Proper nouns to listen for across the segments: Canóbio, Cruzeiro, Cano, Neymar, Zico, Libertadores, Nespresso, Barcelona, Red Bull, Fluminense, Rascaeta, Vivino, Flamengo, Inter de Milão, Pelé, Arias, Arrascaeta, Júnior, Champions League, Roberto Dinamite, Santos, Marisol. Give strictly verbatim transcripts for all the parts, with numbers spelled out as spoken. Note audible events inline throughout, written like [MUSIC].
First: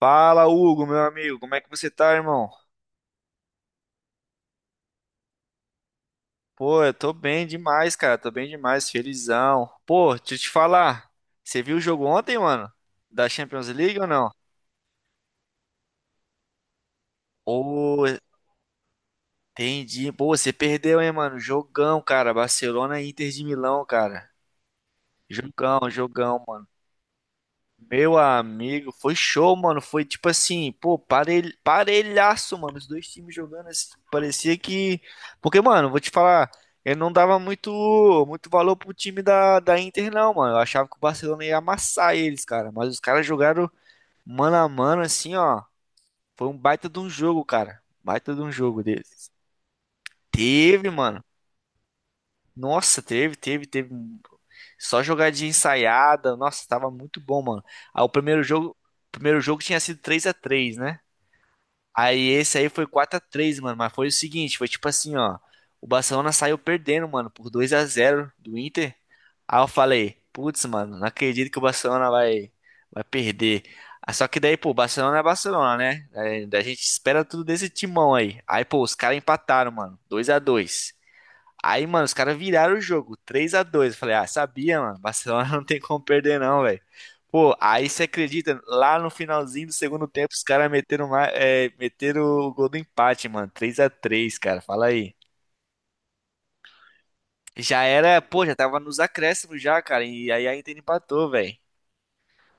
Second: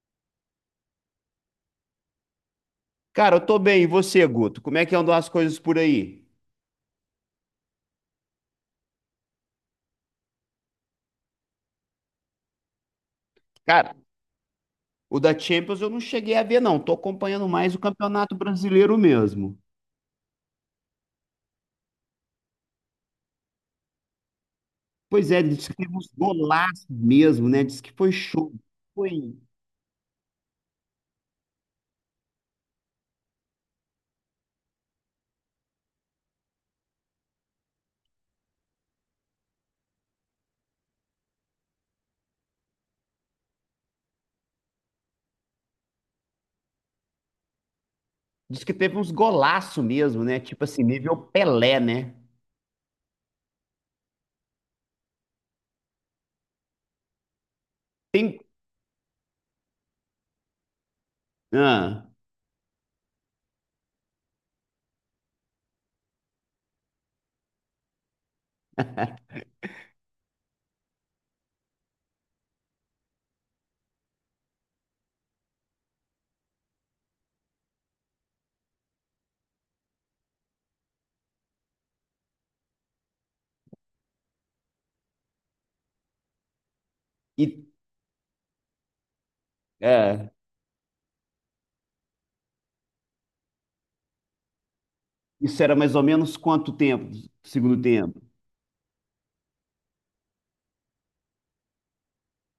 Fala, Hugo, meu amigo, como é que você tá, irmão? Cara, eu tô bem. E você, Guto? Como é que andam as coisas por aí? Pô, eu tô bem demais, cara, tô bem demais, felizão. Pô, deixa eu te falar, você viu o jogo ontem, mano? Da Champions Cara, League ou não? o da Champions eu não cheguei a ver, não. Tô acompanhando mais o Ô, Campeonato Brasileiro mesmo. entendi. Pô, você perdeu, hein, mano? Jogão, cara, Barcelona e Inter de Milão, cara. Pois é, diz que Jogão, teve uns jogão, mano. golaços mesmo, né? Diz que foi Meu show. amigo, foi Foi. show, mano. Foi tipo assim, pô, parelh... parelhaço, mano. Os dois times jogando assim, parecia que. Porque, mano, vou te falar, eu não dava muito, muito valor pro time da, da Inter, não, mano. Eu achava que o Barcelona ia amassar eles, cara. Mas os caras jogaram mano a mano, assim, ó. Foi um baita de um jogo, cara. Baita de um Diz que jogo teve uns deles. golaços mesmo, né? Tipo assim, Teve, nível mano. Pelé, né? Nossa, teve, teve, teve. um, Só jogadinha ensaiada. Nossa, tava muito bom, mano. Aí o Tem. primeiro jogo, o primeiro jogo tinha sido três a três, né? Ah, Aí esse aí foi quatro a três, mano. Mas foi o seguinte, foi tipo assim, ó. O Barcelona saiu perdendo, mano, por dois a zero do Inter. Aí eu falei, putz, mano, não acredito que o Barcelona vai, vai perder. Ah, só que daí, pô, o Barcelona é Barcelona, né? É, a gente espera tudo desse timão aí. Aí, pô, os caras empataram, mano, dois a dois. Aí, mano, os caras viraram o jogo, três a dois. Eu falei, ah, sabia, mano, Barcelona [LAUGHS] não tem como perder não, velho. e, Pô, aí você acredita, lá no finalzinho do segundo tempo, é, os caras meteram, ma- é, meteram o gol do empate, mano, três a três, cara, fala aí. isso era mais ou menos quanto tempo? Segundo Já era, tempo. pô, já tava nos acréscimos já, cara, e aí a Inter empatou, velho.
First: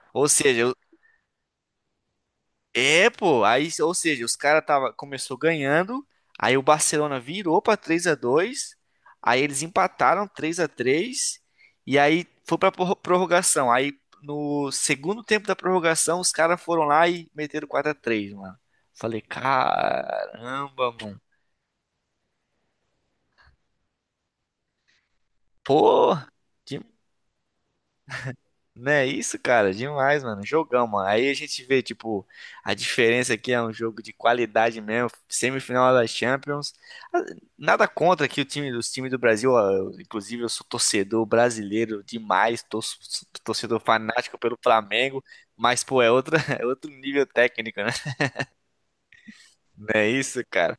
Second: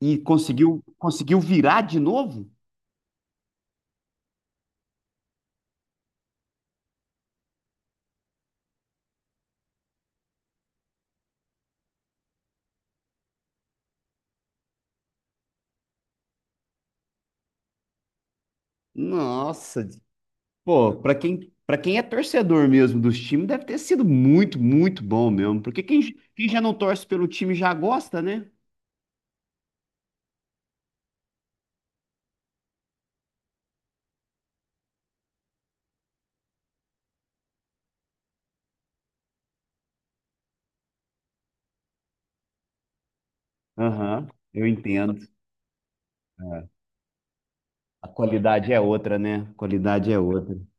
E Ou seja, conseguiu, conseguiu virar de novo? É, pô, aí, ou seja, os caras tava começou ganhando, aí o Barcelona virou pra três a dois, aí eles empataram três a três e aí foi pra prorro- prorrogação. Aí no segundo tempo da prorrogação, os caras foram lá e meteram quatro a três, mano. Falei, Nossa, caramba, pô, pra mano. quem, para quem é torcedor mesmo dos times, deve ter sido muito, muito bom mesmo. Porque quem, Pô, quem já não torce pelo time já gosta, né? né, isso, cara, demais, mano. Jogão, mano. Aí a gente vê, tipo, a diferença aqui é um jogo de qualidade mesmo, semifinal da Champions. Ah, nada contra aqui o time dos times do Brasil, ah, eu- inclusive eu sou torcedor brasileiro demais, torço- sou torcedor Aham, fanático pelo eu entendo. Flamengo, mas pô, é outra, [LAUGHS] é É. outro nível técnico, né? A qualidade é outra, né? A Não é qualidade é isso, outra. cara?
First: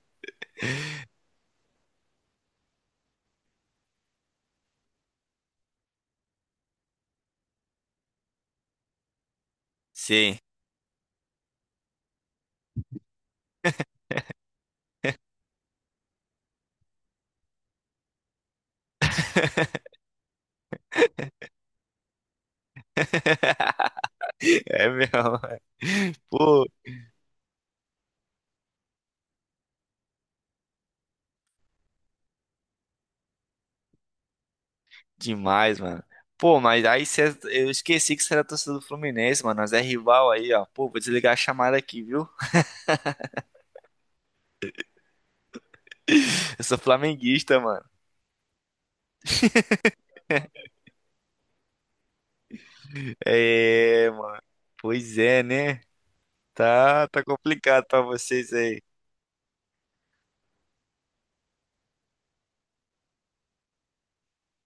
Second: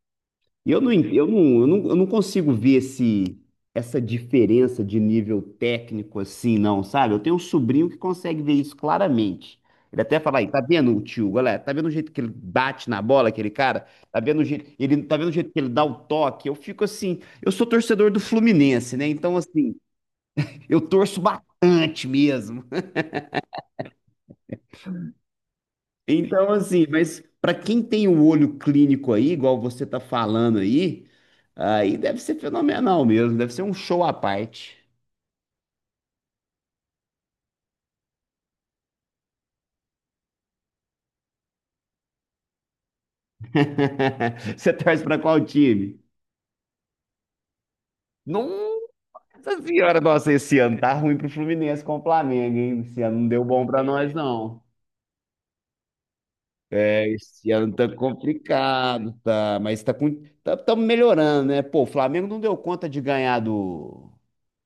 E eu não, en- eu não, eu não, Eu não consigo ver esse, essa diferença de nível técnico assim, não, sabe? Eu tenho um sobrinho que consegue ver isso claramente. Ele até Sim. fala aí, tá vendo o tio, galera? Tá vendo o jeito que ele bate na bola, aquele cara? Tá vendo o jeito, ele, tá vendo o jeito que ele dá o toque? Eu fico assim, eu sou torcedor do Fluminense, né? Então, assim, eu torço bastante mesmo. [LAUGHS] É mesmo. Então, Pô, assim, mas para quem tem o olho clínico aí, igual você tá falando aí, aí deve ser fenomenal mesmo, deve ser um show à parte. demais, mano. Pô, mas aí cê, eu esqueci que você era torcedor do Fluminense, mano. Nós é rival aí, ó. Pô, vou desligar a chamada aqui, viu? [LAUGHS] Você torce para qual time? [LAUGHS] Eu sou flamenguista, mano. Nossa senhora, nossa, esse ano tá ruim pro Fluminense com o Flamengo, hein? Esse ano não deu bom para É, nós, mano. não. Pois é, né? Tá, É, tá esse ano complicado tá pra vocês aí. complicado, tá, mas tá com, tá, tá melhorando, né? Pô, o Flamengo não deu conta de ganhar do,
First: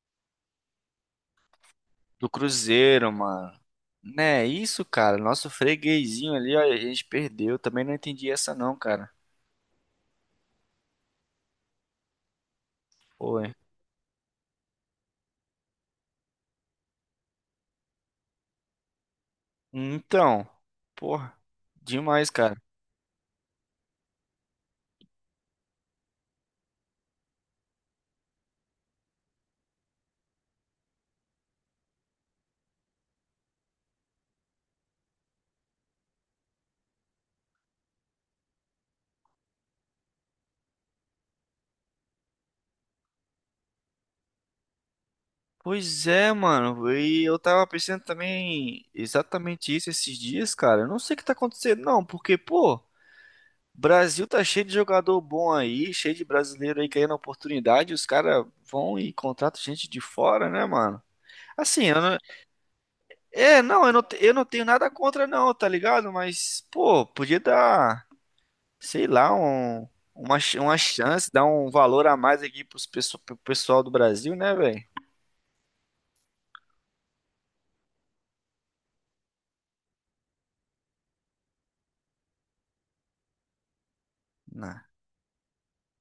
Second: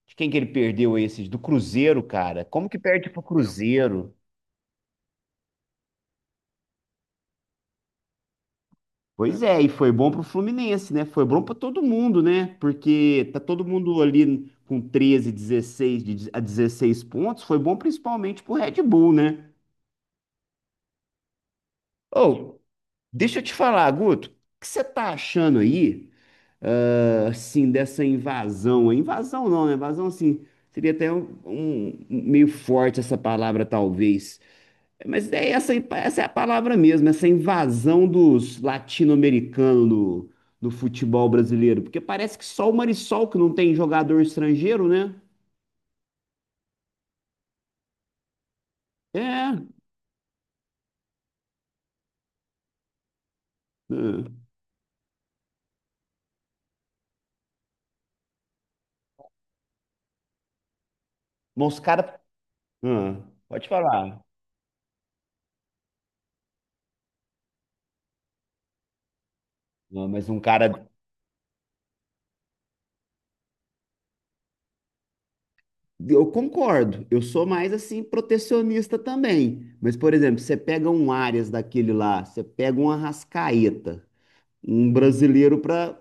de quem que ele perdeu esses? Do Cruzeiro, Do cara. Como que perde Cruzeiro, pro mano. Cruzeiro? Né, isso, cara. Nosso freguesinho ali, ó, a gente perdeu. Também não entendi essa não, cara. Pois é, e foi bom pro Fluminense, né? Foi bom pra todo mundo, né? Porque tá Foi. todo mundo ali com treze, dezesseis, de- a dezesseis pontos. Foi bom principalmente pro Red Bull, né? Então, porra, demais, cara. Ô, deixa eu te falar, Guto, o que você tá achando aí, ah, assim, dessa invasão aí? Invasão não, né? Invasão, assim, seria até um, um- meio forte essa palavra, talvez. Mas é essa, essa é a palavra mesmo, essa invasão dos latino-americanos no, no futebol brasileiro. Porque parece que só o Marisol que não tem jogador estrangeiro, né? Pois é, mano. E eu tava pensando também É. exatamente isso esses dias, cara. Eu não sei o que tá acontecendo, não, porque, pô, É. Brasil tá cheio de jogador bom aí, cheio de brasileiro aí querendo oportunidade. Os caras vão e contratam gente de fora, né, mano? Mas os Assim, eu não... caras. É, pode não, eu não, te- falar. eu não tenho nada contra, não, tá ligado? Mas, pô, podia dar, sei lá, um, Ah, mas uma, um ch- cara. uma chance, dar um valor a mais aqui pros pesso- pro pessoal do Brasil, né, velho? Eu concordo. Eu sou mais assim, protecionista também. Mas, por exemplo, você pega um Arias daquele lá, você pega um Arrascaeta, Não. um brasileiro para.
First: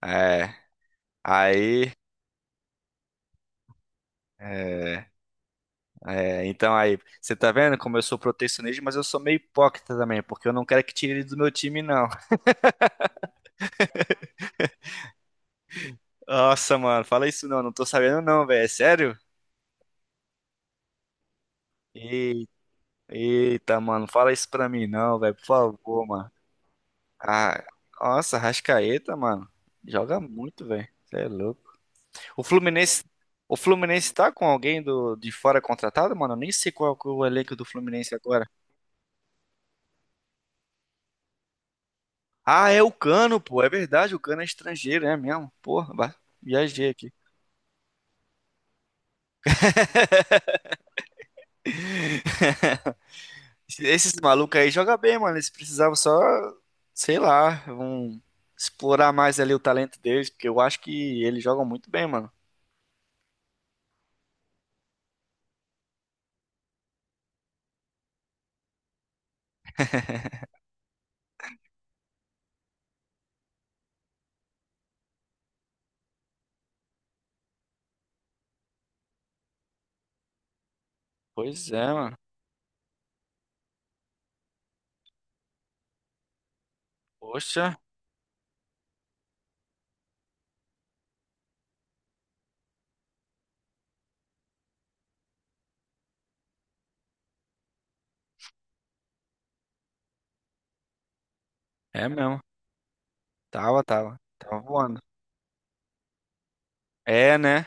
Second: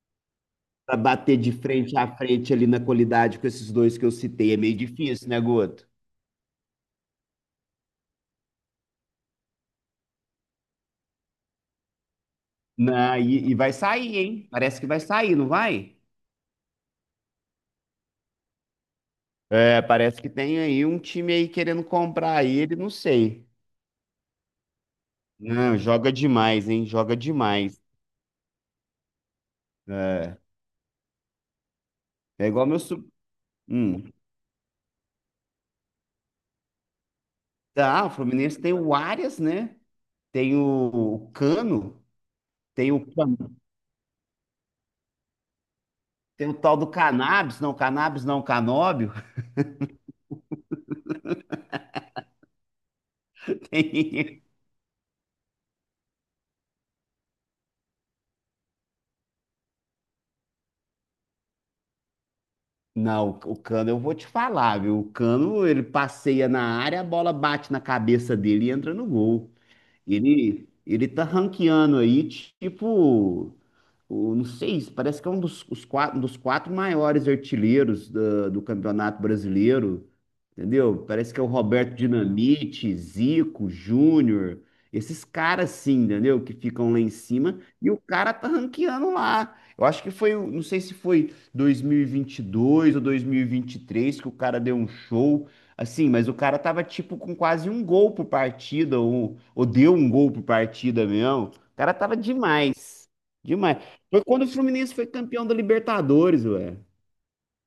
É, Para bater de aí. frente a frente ali na qualidade com esses dois que eu citei. É meio é, difícil, né, Guto? É, então aí, você tá vendo como eu sou protecionista, mas eu sou meio hipócrita também, porque eu não quero que tire ele do meu time, não. [LAUGHS] Na, e, e vai sair, hein? Parece que vai sair, não vai? Nossa, mano, fala isso não, não tô sabendo não, velho, é sério? É, parece que tem aí um time aí querendo comprar Ei- ele, não sei. Eita, mano, fala isso pra mim não, velho, por Não, favor, joga mano. demais, hein? Joga Ah, demais. nossa, Rascaeta, mano, joga É, muito, velho, você é louco. O é igual meu. Fluminense, Sub... o Hum. Fluminense tá com alguém do, de fora contratado, mano? Eu nem sei qual que é o elenco do Tá, o Fluminense agora. Fluminense tem o Arias, né? Tem o, o Cano, Ah, é o tem o, Can- Cano, pô, é verdade, o Cano é estrangeiro, é mesmo, porra, ba- tem o tal do viajei aqui. Cannabis, não, Cannabis não, Canóbio. [LAUGHS] Esses Tem. malucos aí jogam bem, mano. Eles precisavam só, sei lá, um, explorar mais ali o talento deles, porque eu acho que eles jogam muito bem, mano. Não, o Cano eu vou te falar, viu? O Cano ele passeia na área, a bola bate na cabeça dele e entra no gol. Ele, ele tá ranqueando aí, tipo o, não sei, parece que é um dos, os quatro, um dos quatro maiores artilheiros da- do Campeonato Brasileiro, entendeu? Parece que é o Pois é, Roberto mano. Dinamite, Zico, Júnior, esses caras assim, entendeu? Que ficam lá em cima Poxa, e o cara tá ranqueando lá. Eu acho que foi, o- não sei se foi dois mil e vinte e dois ou dois mil e vinte e três que o cara deu um show. Assim, mas o cara tava tipo com quase um gol por partida, ou, ou deu um gol por partida mesmo. O cara é tava mesmo. demais. Demais. Tava, tava. Foi quando o Tava Fluminense voando. foi campeão da Libertadores, ué. É, né?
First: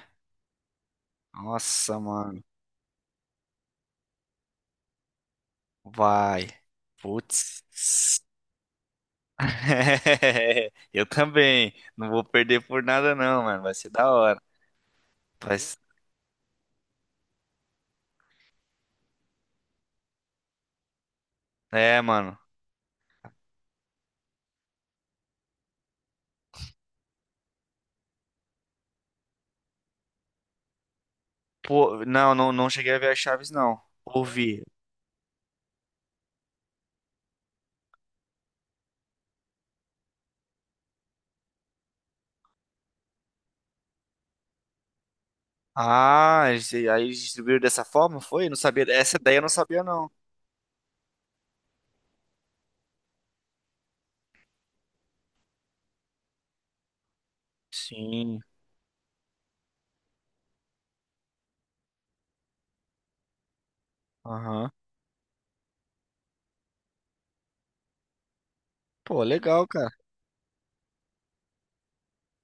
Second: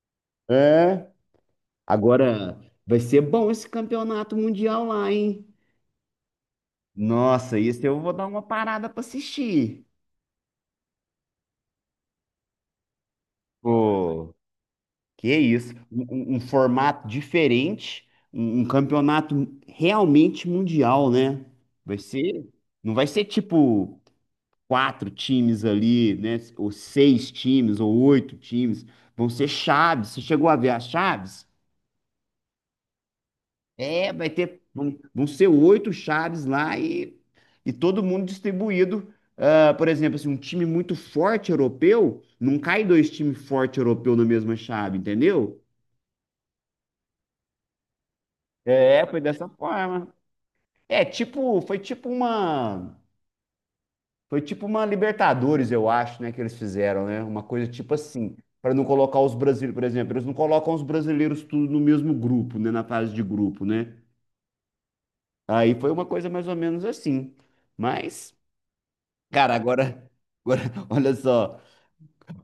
É. Nossa, mano. Agora vai ser bom esse campeonato mundial lá, hein? Vai. Nossa, Putz. isso eu vou dar uma parada pra assistir. [LAUGHS] Eu também. Não vou perder por nada, não, mano. Vai ser da Pô, hora. que Vai... isso? ser- Um, um- um formato diferente, um, um campeonato realmente mundial, né? Vai É, mano. ser, não vai ser tipo quatro times ali, né? Ou seis times, ou oito times. Vão ser chaves. Você chegou a ver as chaves? Pô, não, não, não cheguei a ver as chaves, não. É, vai ter, Ouvi. vão, vão ser oito chaves lá e, e todo mundo distribuído. Ah, por exemplo, assim, um time muito forte europeu, não cai dois times fortes europeus na mesma chave, entendeu? Ah, e aí eles distribuíram dessa forma, foi? Eu não sabia. É, Essa foi ideia eu dessa não sabia, não. forma. É, tipo, foi tipo uma, foi tipo uma Libertadores, eu acho, né, que eles fizeram, né? Uma coisa tipo assim, Sim. para não colocar os brasileiros, por exemplo, eles não colocam os brasileiros tudo no mesmo grupo, né, na fase de grupo, né? Aham. Aí foi uma coisa mais ou menos assim. Mas Pô, cara, legal, cara. agora, agora [LAUGHS] olha só,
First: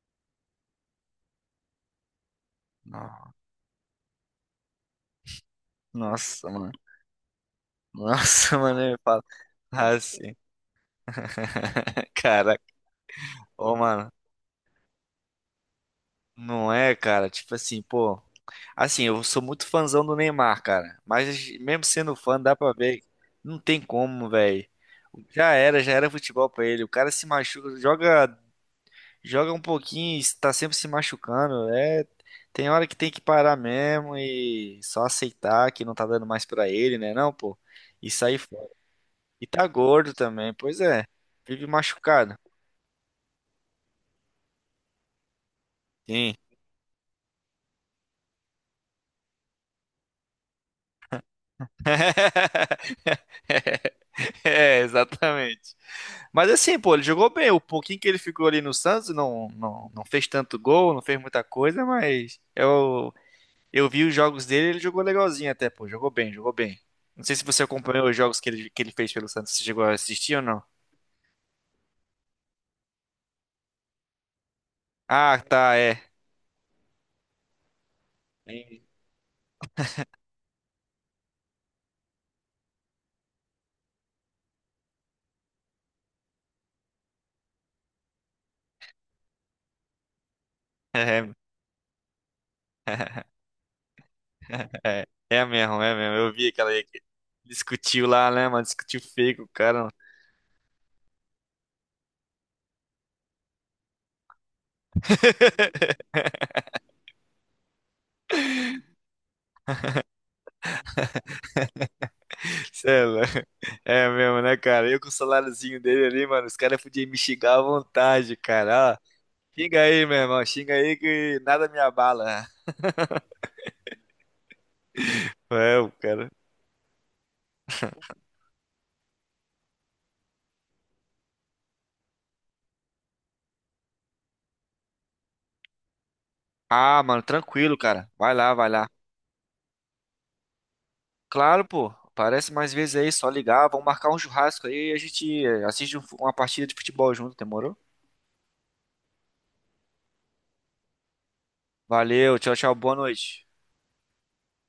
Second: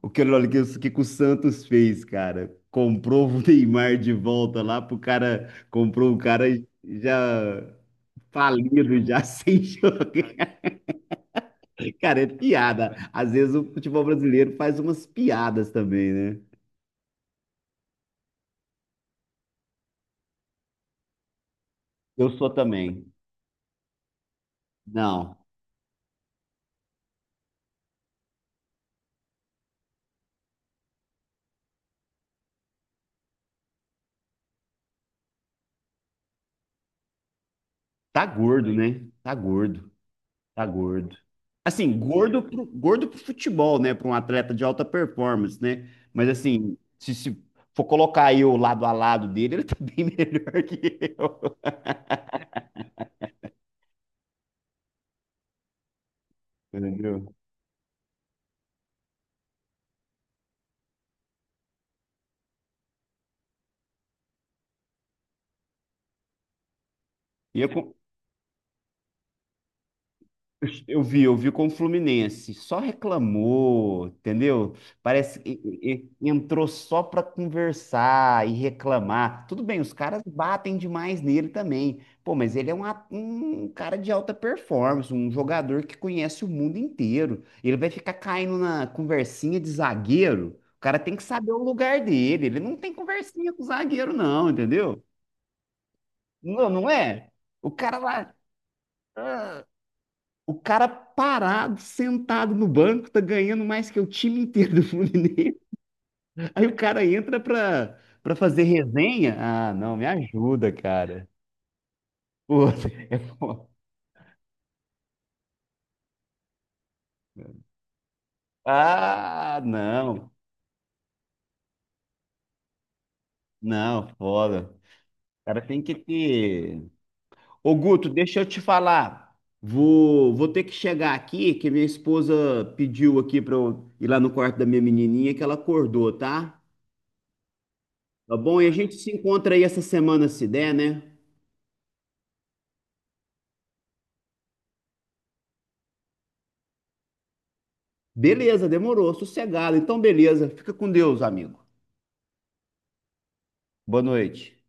o que, olha que, o que que o Santos fez, cara? Comprou No- o Neymar de volta lá pro cara, comprou o cara Nossa, mano. já Nossa, [LAUGHS] mano, eu falido, falo. já [LAUGHS] sem Ah, sim. jogar. [LAUGHS] Cara, é Caraca. piada. Às vezes o Ô, futebol mano. brasileiro faz umas piadas também, né? Não é, cara? Tipo assim, pô. Assim, eu sou muito fãzão do Neymar, cara. Mas mesmo sendo Eu fã, sou dá pra ver. também. Não tem como, velho. Não, Já era, já era futebol pra ele. O cara se machuca, joga joga um pouquinho, está sempre se machucando. É, tem hora que tem que parar mesmo e só aceitar que não tá dando mais pra ele, né? Não, pô. E tá sair fora. gordo, né? Tá E tá gordo. gordo também, Tá pois é. gordo. Vive Assim, machucado. gordo pro, gordo pro futebol, né? Para um atleta de alta performance, né? Mas Sim. assim, se, se for colocar eu lado a lado dele, ele tá [LAUGHS] bem melhor que eu. [LAUGHS] É, exatamente. Mas assim, pô, ele jogou Entendeu? bem. O pouquinho que ele ficou ali no Santos não, não, não fez tanto gol, não fez muita coisa, mas é o... Eu vi os jogos dele, ele jogou legalzinho até, pô. Jogou bem, jogou bem. Não sei se E você eu, con- acompanhou os jogos que ele, que ele fez pelo Santos. Você chegou a assistir ou não? Eu eu vi, eu vi com o Fluminense, só reclamou, entendeu? Parece Ah, que tá, é. e- e- entrou só para conversar e reclamar. Tudo bem, os caras batem demais nele também. Pô, mas ele é um, a- um cara de alta performance, um jogador que conhece o mundo inteiro. Ele vai ficar caindo na conversinha de zagueiro. O cara tem que É, saber o lugar dele. Ele não tem [LAUGHS] conversinha com o zagueiro, não, entendeu? é, é mesmo, é mesmo. Eu vi aquela Não, aí não que é? O cara discutiu lá, lá. né, mano? Discutiu feio com o cara, mano. O cara parado, sentado no banco, tá ganhando mais que o time inteiro do Fluminense. [LAUGHS] [LAUGHS] Aí o cara entra pra, pra fazer resenha. Ah, não, me ajuda, cara. Pô, Cê [LAUGHS] é foda. É é mesmo, né, cara? Eu com o saláriozinho dele ali, mano, os caras podiam me xingar à vontade, cara. Ó, Ah, xinga aí, meu não, irmão. Xinga aí que nada me abala. não, foda. O cara É, tem o que cara. ter. Ô, Guto, deixa eu te falar. Vou, vou ter que chegar aqui, que minha esposa pediu aqui pra eu ir lá no quarto da minha menininha, que ela acordou, tá? Ah, mano, tranquilo, cara. Vai Tá lá, bom? E vai a lá. gente se encontra aí essa semana, se der, né? Claro, pô. Aparece mais vezes aí, só ligar. Vamos marcar um churrasco aí e a gente eh, assiste um fu- uma partida de futebol junto, demorou? Beleza, demorou, sossegado. Então, beleza. Fica com Deus, amigo. Valeu, tchau, tchau, boa noite. Boa noite.